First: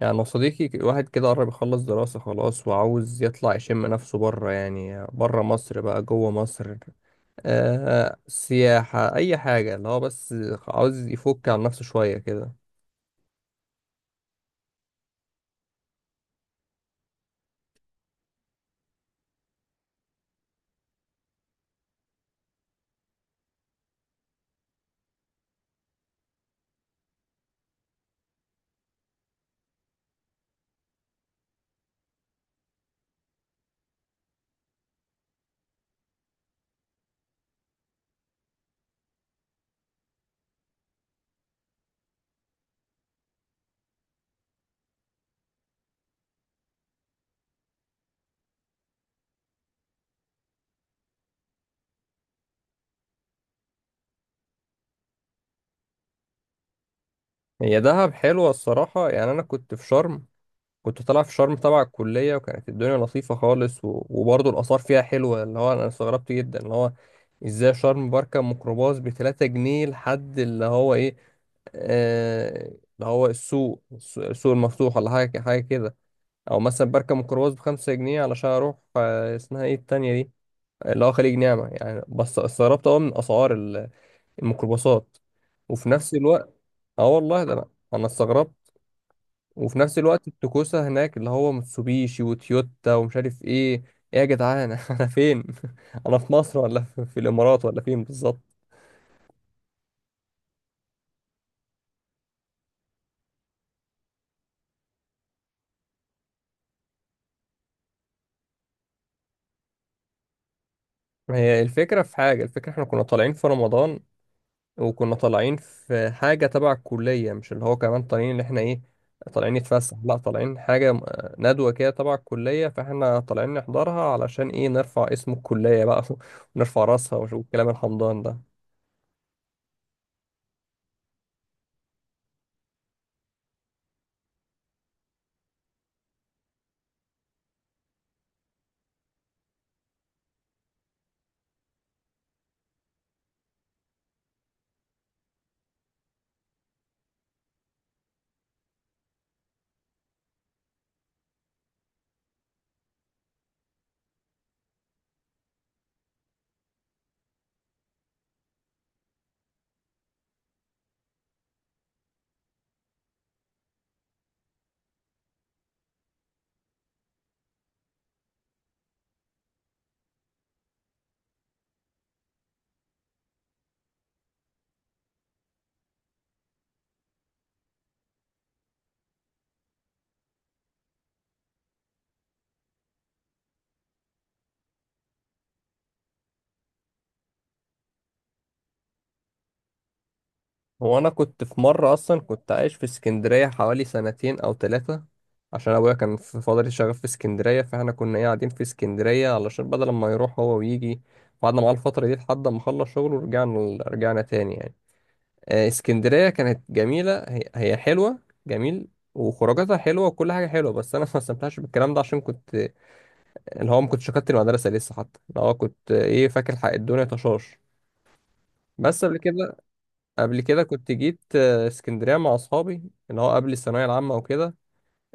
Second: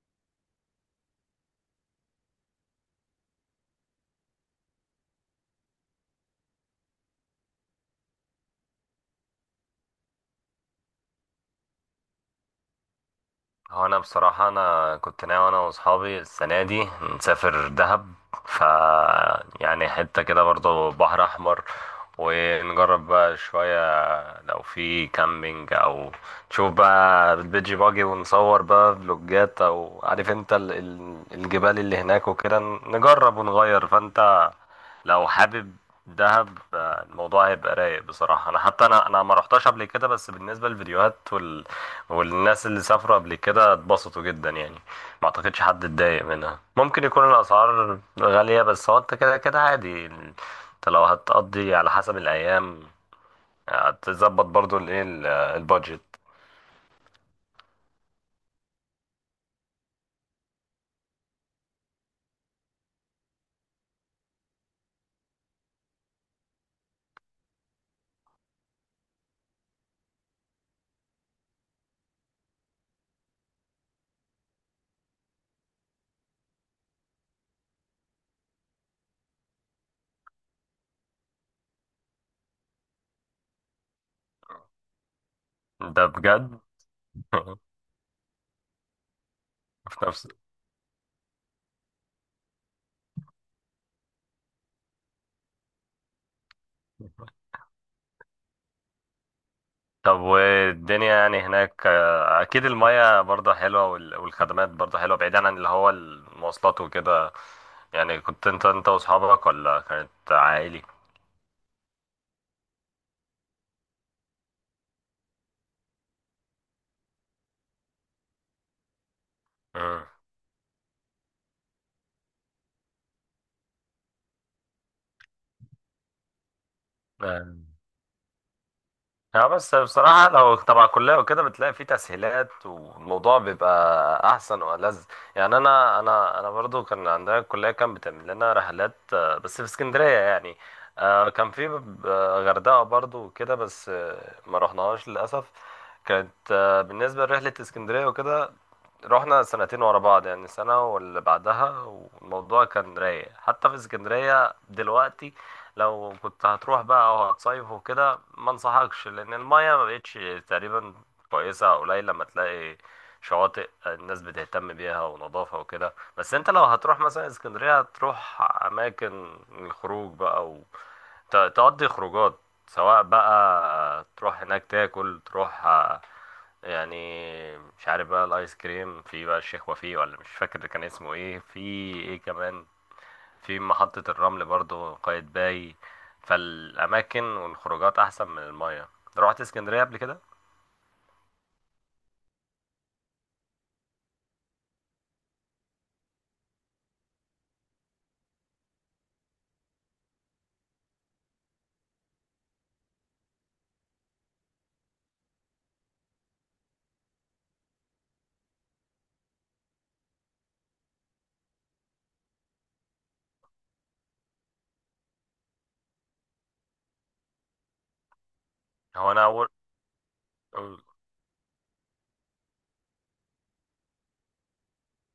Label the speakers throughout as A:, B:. A: يعني أنا صديقي واحد كده قرب يخلص دراسة خلاص، وعاوز يطلع يشم نفسه بره، يعني بره مصر بقى جوه مصر. آه، سياحة أي حاجة، اللي هو بس عاوز يفك عن نفسه شوية كده.
B: هو انا بصراحة كنت ناوي انا واصحابي السنة دي نسافر دهب. ف يعني حتة كده برضو بحر احمر، ونجرب بقى شوية لو في كامبينج او نشوف بقى البيجي باجي ونصور بقى فلوجات، او عارف انت الجبال اللي هناك وكده. نجرب ونغير فانت لو حابب. دهب الموضوع هيبقى رايق بصراحة، انا حتى انا ما رحتش قبل كده، بس بالنسبة للفيديوهات والناس اللي سافروا قبل كده اتبسطوا جدا يعني، ما اعتقدش حد اتضايق منها. ممكن يكون الاسعار غالية، بس هو انت كده كده عادي، انت لو هتقضي على حسب الايام هتظبط برضو الايه البادجت.
A: هي دهب حلوة الصراحة. يعني أنا كنت في شرم، كنت طالع في شرم تبع الكلية، وكانت الدنيا لطيفة خالص و... وبرضه الآثار فيها حلوة. اللي هو أنا استغربت جدا، اللي هو إزاي شرم بركب ميكروباص بتلاتة جنيه لحد اللي هو إيه. آه، اللي هو السوق المفتوح ولا حاجة كده. أو مثلا بركب ميكروباص بخمسة جنيه علشان أروح، آه، اسمها إيه التانية دي، اللي هو خليج نعمة، يعني بس استغربت أوي من أسعار الميكروباصات. وفي
B: ده
A: نفس
B: بجد.
A: الوقت، اه والله ده أنا استغربت. وفي نفس
B: في
A: الوقت
B: نفس
A: التكوسة هناك، اللي هو متسوبيشي وتويوتا ومش عارف إيه. إيه يا جدعان، أنا فين؟ أنا في مصر ولا في الإمارات ولا فين بالظبط؟
B: طب والدنيا يعني هناك اكيد المياه برضه حلوة والخدمات برضه حلوة بعيدا عن اللي هو المواصلات وكده. يعني كنت انت واصحابك ولا كانت عائلي؟
A: هي الفكرة في حاجة، الفكرة احنا كنا طالعين في رمضان، وكنا طالعين في حاجة تبع الكلية، مش اللي هو كمان طالعين اللي احنا ايه، طالعين نتفسح. لا، طالعين ندوة كده تبع الكلية، فاحنا طالعين نحضرها علشان ايه، نرفع اسم الكلية بقى. ونرفع راسها
B: مم.
A: والكلام الحمضان ده.
B: اه بس بصراحة لو تبع كلية وكده بتلاقي فيه تسهيلات والموضوع بيبقى أحسن وألذ. يعني أنا برضو كان عندنا الكلية كان بتعمل لنا رحلات، بس في اسكندرية يعني. كان في غردقة برضو وكده، بس ما رحناهاش للأسف. كانت بالنسبة لرحلة اسكندرية وكده، رحنا سنتين ورا بعض، يعني سنة واللي بعدها، والموضوع كان رايق. حتى في اسكندرية دلوقتي لو كنت هتروح بقى او هتصيف وكده ما انصحكش، لان المايه ما بقتش تقريبا كويسه، او قليل لما تلاقي شواطئ الناس بتهتم بيها ونظافه وكده. بس انت لو هتروح مثلا اسكندريه هتروح اماكن الخروج بقى تقضي خروجات، سواء بقى تروح هناك تاكل، تروح يعني، مش عارف بقى الايس كريم في بقى الشيخ وفيه، ولا مش فاكر كان اسمه ايه في. ايه كمان، في محطة الرمل برضو قايتباي. فالأماكن والخروجات أحسن من المية. روحت اسكندرية قبل كده؟
A: هو انا كنت في مرة اصلا كنت عايش في اسكندرية حوالي سنتين او ثلاثة، عشان ابويا كان في فترة شغال في اسكندرية، فاحنا كنا ايه قاعدين في اسكندرية علشان بدل ما يروح هو ويجي، قعدنا معاه الفترة دي لحد ما خلص شغله، ورجعنا تاني يعني. آه، اسكندرية كانت جميلة، هي حلوة، جميل. وخروجاتها حلوة وكل حاجة حلوة، بس أنا ما استمتعتش بالكلام ده عشان كنت اللي هو ما كنتش شكلت المدرسة لسه، حتى اللي هو كنت، آه، إيه، فاكر حق الدنيا طشاش. بس
B: هو
A: قبل
B: أنا أول
A: كده، قبل كده كنت جيت، آه، اسكندرية مع أصحابي، اللي هو قبل الثانوية العامة وكده.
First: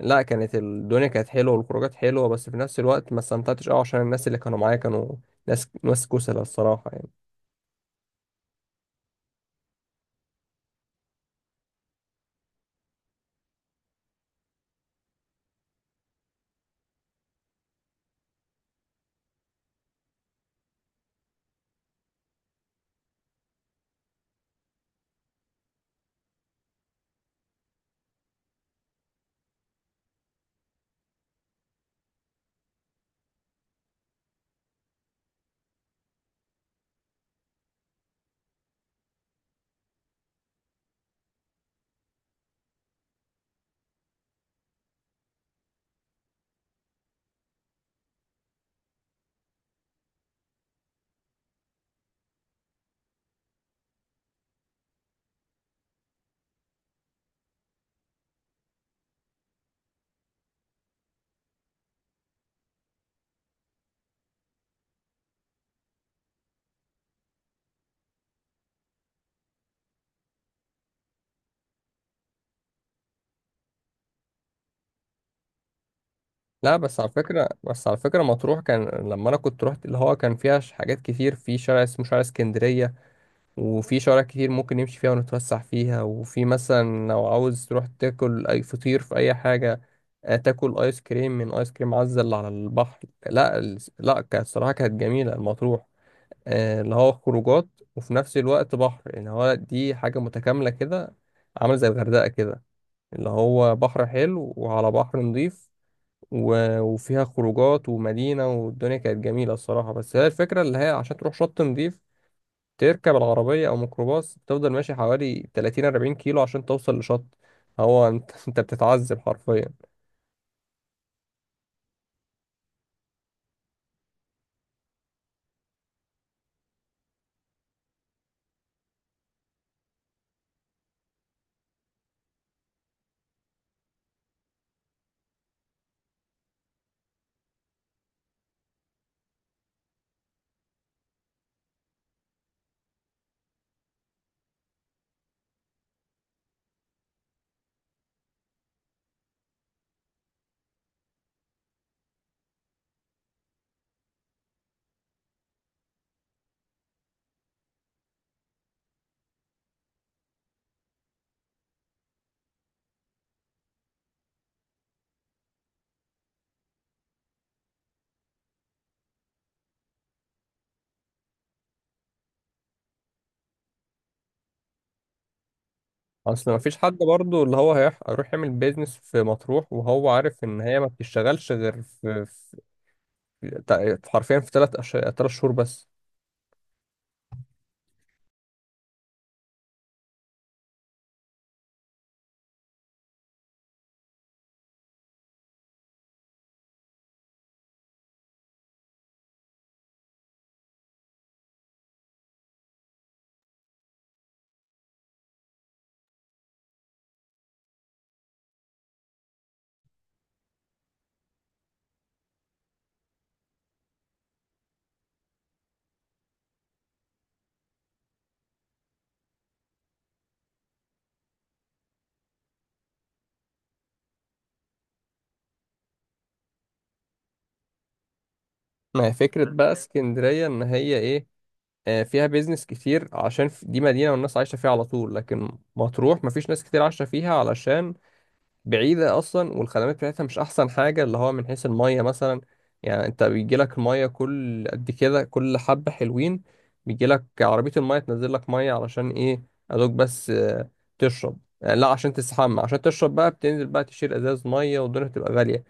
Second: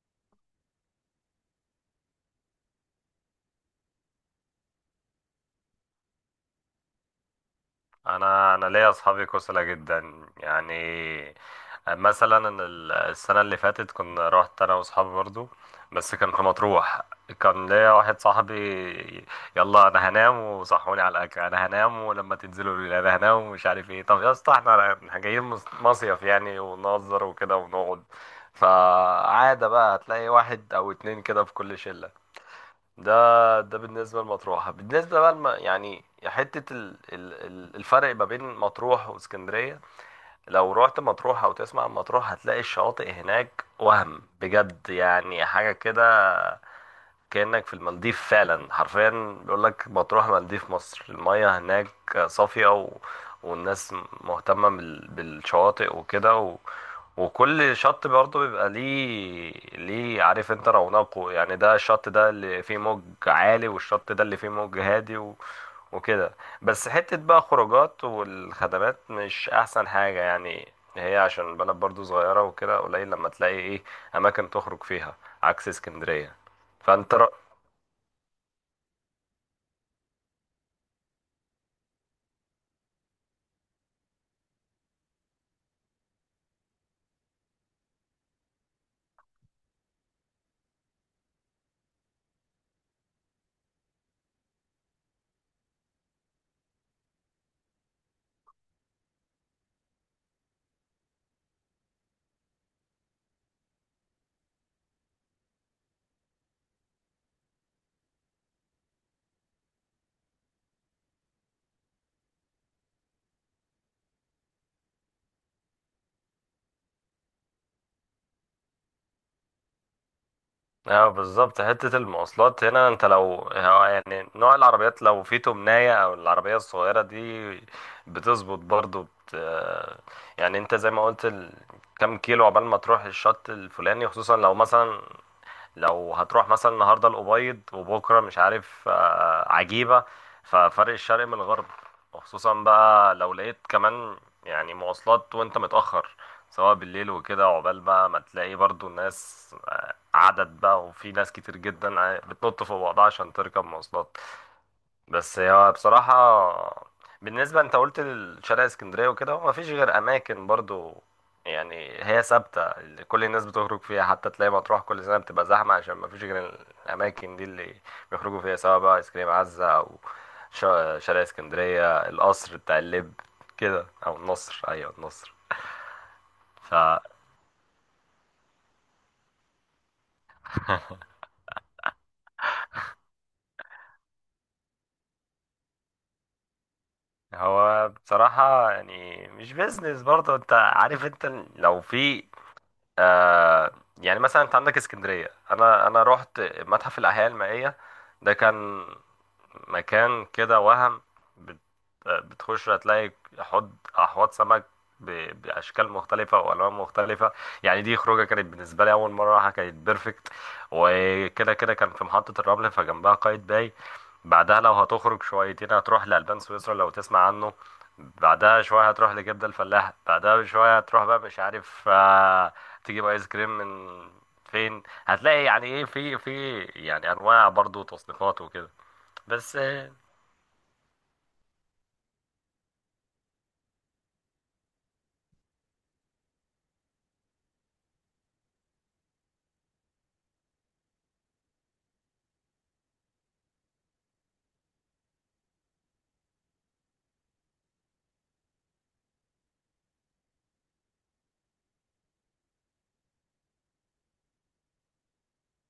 A: لا، كانت الدنيا كانت حلوة والخروجات حلوة، بس في نفس الوقت ما استمتعتش أوي عشان الناس اللي كانوا معايا كانوا ناس كسلة الصراحة يعني.
B: انا ليا اصحابي كسلة جدا يعني. مثلا أنا السنه اللي فاتت كنا رحت انا واصحابي برضو، بس كان في مطروح. كان ليا واحد صاحبي، يلا انا هنام وصحوني على الاكل، انا هنام ولما تنزلوا قولوا لي، انا هنام ومش عارف ايه. طب يا اسطى احنا جايين مصيف يعني، ونهزر وكده ونقعد. فعادة بقى هتلاقي واحد او اتنين كده في كل شلة. ده بالنسبة لمطروح. بالنسبة بقى يعني حتة الفرق ما بين مطروح واسكندرية، لو رحت مطروح أو تسمع عن مطروح هتلاقي الشواطئ هناك وهم بجد، يعني حاجة كده كأنك في المالديف فعلا حرفيا. بيقول لك مطروح مالديف مصر. المياه هناك صافية والناس مهتمة بالشواطئ وكده، وكل شط برضه بيبقى ليه عارف انت رونقه، يعني ده الشط ده اللي فيه موج عالي، والشط ده اللي فيه موج هادي وكده. بس حتة بقى خروجات والخدمات مش أحسن حاجة يعني، هي عشان البلد برضو صغيرة وكده قليل لما تلاقي ايه أماكن تخرج فيها، عكس اسكندرية.
A: لا بس على
B: فأنت رأ...
A: فكرة، بس على فكرة مطروح كان لما أنا كنت روحت، اللي هو كان فيها حاجات كتير في شارع اسمه شارع اسكندرية، وفي شوارع كتير ممكن نمشي فيها ونتوسع فيها، وفي مثلا لو عاوز تروح تاكل أي فطير في أي حاجة، آه، تاكل آيس كريم من آيس كريم عزة اللي على البحر. لا كانت الصراحة كانت جميلة المطروح. آه، اللي هو خروجات، وفي نفس الوقت بحر، اللي هو دي حاجة متكاملة كده، عامل زي الغردقة كده، اللي هو بحر حلو وعلى بحر نضيف، و- وفيها خروجات ومدينة، والدنيا كانت جميلة الصراحة. بس هي الفكرة اللي هي عشان تروح شط نضيف، تركب العربية أو ميكروباص تفضل ماشي حوالي 30 40 كيلو عشان توصل لشط. هو أنت أنت بتتعذب حرفيا.
B: اه بالظبط، حتة المواصلات هنا انت لو يعني نوع العربيات لو في تمناية او العربية الصغيرة دي بتظبط برضو. يعني انت زي ما قلت، كم كيلو عقبال ما تروح الشط الفلاني، خصوصا لو مثلا لو هتروح مثلا النهارده الأبيض وبكره مش عارف عجيبة. ففرق الشرق من الغرب. وخصوصا بقى لو لقيت كمان يعني مواصلات وانت متأخر سواء بالليل وكده، عقبال بقى ما تلاقي برضو الناس عدد بقى، وفي ناس كتير جدا بتنط فوق بعضها عشان تركب مواصلات. بس هو بصراحة، بالنسبة انت قلت لشارع اسكندرية وكده، هو مفيش غير أماكن برضو يعني هي ثابتة اللي كل الناس بتخرج فيها. حتى تلاقي مطروح كل سنة بتبقى زحمة عشان مفيش غير الأماكن دي اللي بيخرجوا فيها، سواء بقى ايس كريم عزة، أو شارع اسكندرية، القصر بتاع اللب كده، أو النصر. أيوة النصر.
A: أصل
B: ف
A: مفيش حد برضه اللي هو هيروح يعمل بيزنس في مطروح وهو عارف إن هي ما بتشتغلش غير في حرفيا في تلات شهور بس.
B: هو بصراحة يعني مش بيزنس برضه، انت عارف انت لو في آه يعني مثلا انت عندك اسكندريه، انا رحت متحف الاحياء المائيه، ده كان مكان كده وهم بت- بتخش هتلاقي احواض سمك باشكال مختلفه والوان مختلفه. يعني دي خروجه كانت بالنسبه لي اول مره راحه، كانت بيرفكت. وكده كده كان في محطه الرمل فجنبها قايد باي، بعدها لو هتخرج شويتين هتروح لألبان سويسرا لو تسمع عنه، بعدها شوية هتروح لجدة الفلاح، بعدها بشوية هتروح بقى مش عارف تجيب ايس كريم من فين، هتلاقي يعني ايه في يعني انواع برضو تصنيفات وكده.
A: ما هي فكرة
B: بس
A: بقى
B: ايه،
A: اسكندرية إن هي إيه، آه، فيها بيزنس كتير عشان دي مدينة والناس عايشة فيها على طول. لكن مطروح مفيش ناس كتير عايشة فيها علشان بعيدة أصلا، والخدمات بتاعتها مش أحسن حاجة، اللي هو من حيث المية مثلا. يعني أنت بيجيلك المية كل قد كده كل حبة حلوين، بيجيلك عربية المية تنزل لك مية علشان إيه، أدوك بس، آه، تشرب. آه، لا، عشان تستحمى، عشان تشرب بقى بتنزل بقى تشيل ازاز ميه، والدنيا بتبقى غاليه.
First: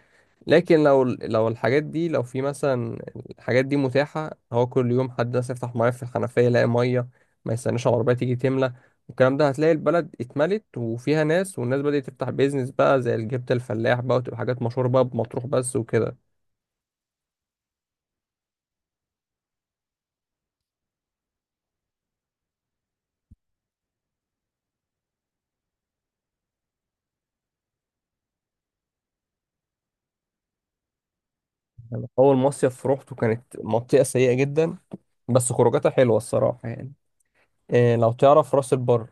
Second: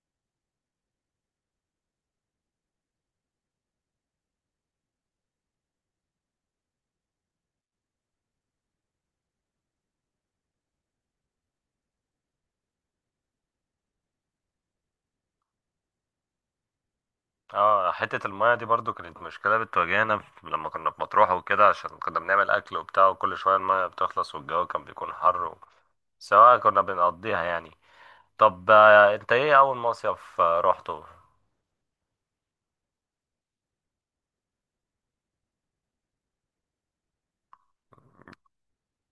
A: لكن لو، لو الحاجات دي، لو في مثلا الحاجات دي متاحة، هو كل يوم حد مثلا يفتح ميه في الحنفية يلاقي ميه، ما يستناش العربية تيجي تملى، والكلام ده هتلاقي البلد اتملت وفيها ناس، والناس بدأت تفتح بيزنس بقى زي الجبت الفلاح بقى، وتبقى حاجات مشهورة بقى بمطروح بس وكده.
B: اه حتة المية دي برضو كانت مشكلة بتواجهنا لما كنا في مطروح وكده، عشان كنا بنعمل أكل وبتاع وكل شوية المية بتخلص والجو كان بيكون حر سواء كنا بنقضيها يعني. طب انت ايه أول مصيف روحته؟
A: يعني أول مصيف روحته كانت منطقة سيئة جدا، بس خروجاتها حلوة الصراحة يعني. إيه، لو تعرف راس البر،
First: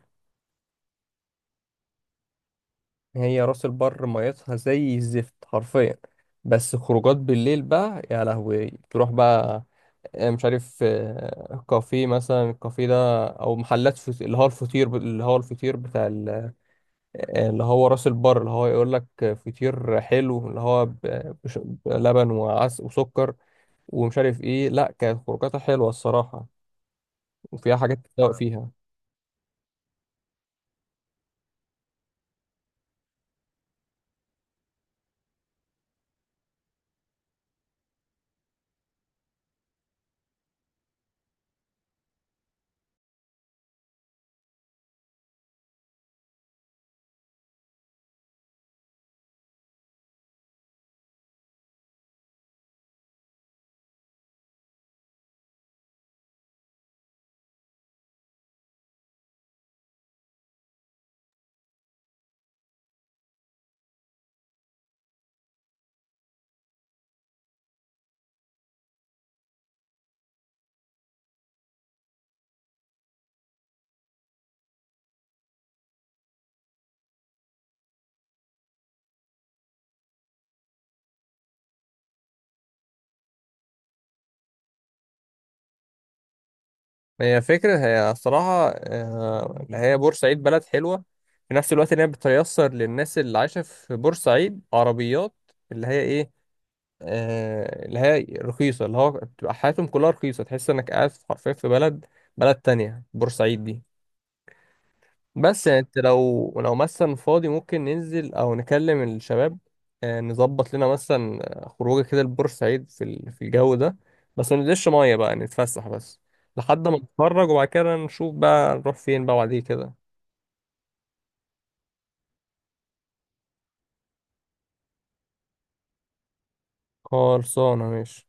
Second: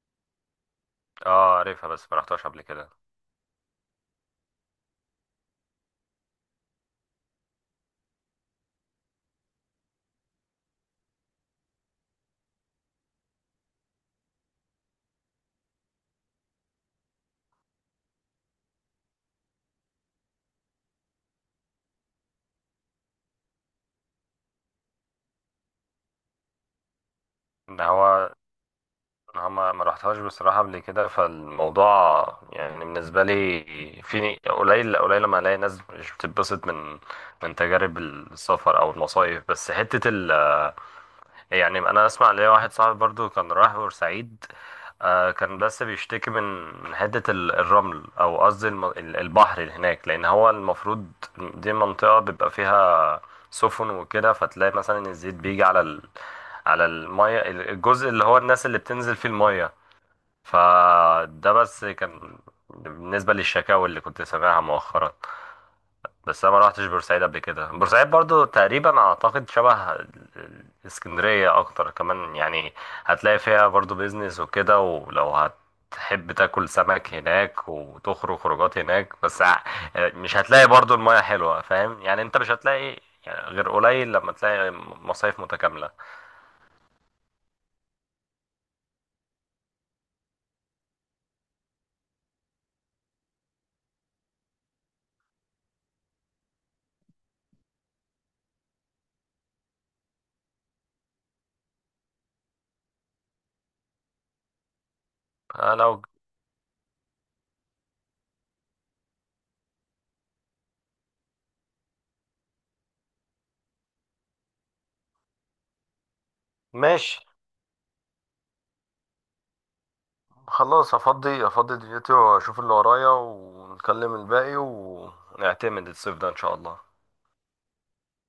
B: اه عارفها بس ما رحتهاش قبل كده.
A: هي راس البر ميتها زي الزفت حرفيا، بس خروجات بالليل بقى يا لهوي تروح بقى، آه، مش عارف، آه، كافيه مثلا، الكافيه ده او اللي هو الفطير، اللي هو الفطير بتاع ال... آه، اللي هو راس البر، اللي هو يقول لك فطير حلو، اللي هو بلبن وعس وسكر ومش عارف ايه. لا كانت خروجاتها حلوة الصراحة، وفيها
B: ان
A: حاجات
B: هو
A: تتذوق فيها.
B: أنا ما رحتهاش بصراحة قبل كده، فالموضوع يعني بالنسبة لي في قليل قليل لما الاقي ناس مش بتتبسط من من تجارب السفر او المصايف. بس حتة ال يعني انا اسمع، ليا واحد صاحبي برضو كان رايح بورسعيد، آه كان بس بيشتكي من من حته الرمل، او قصدي البحر اللي هناك، لان هو المفروض دي منطقه بيبقى فيها سفن وكده، فتلاقي مثلا الزيت بيجي على الميه الجزء اللي هو الناس اللي بتنزل فيه الميه. فده بس كان بالنسبه للشكاوى اللي كنت سامعها مؤخرا. بس انا ما روحتش بورسعيد قبل كده. بورسعيد برضو تقريبا اعتقد شبه اسكندرية اكتر كمان يعني. هتلاقي فيها برضو بيزنس وكده، ولو هتحب تاكل سمك هناك وتخرج خروجات هناك، بس مش هتلاقي برضو المياه حلوة، فاهم يعني، انت مش هتلاقي يعني غير قليل لما تلاقي مصايف متكاملة.
A: هي فكرة، هي الصراحة آه، اللي هي بورسعيد بلد حلوة، في نفس الوقت ان هي بتيسر للناس اللي عايشة في بورسعيد عربيات اللي هي ايه، آه، اللي هي رخيصة، اللي هو بتبقى حياتهم كلها رخيصة، تحس انك قاعد حرفيا في بلد، بلد تانية بورسعيد دي. بس
B: آه،
A: يعني انت
B: لو
A: لو، لو مثلا فاضي، ممكن ننزل او نكلم الشباب، آه، نظبط لنا مثلا، آه، خروجه كده لبورسعيد في في الجو ده، بس ما ننزلش مية بقى، نتفسح بس لحد ما
B: ماشي،
A: نتفرج، وبعد كده نشوف بقى نروح فين بقى بعديه كده.
B: خلاص افضي افضي دنيتي واشوف اللي ورايا، ونكلم الباقي ونعتمد الصيف ده ان شاء الله.
A: خلصانة ماشي.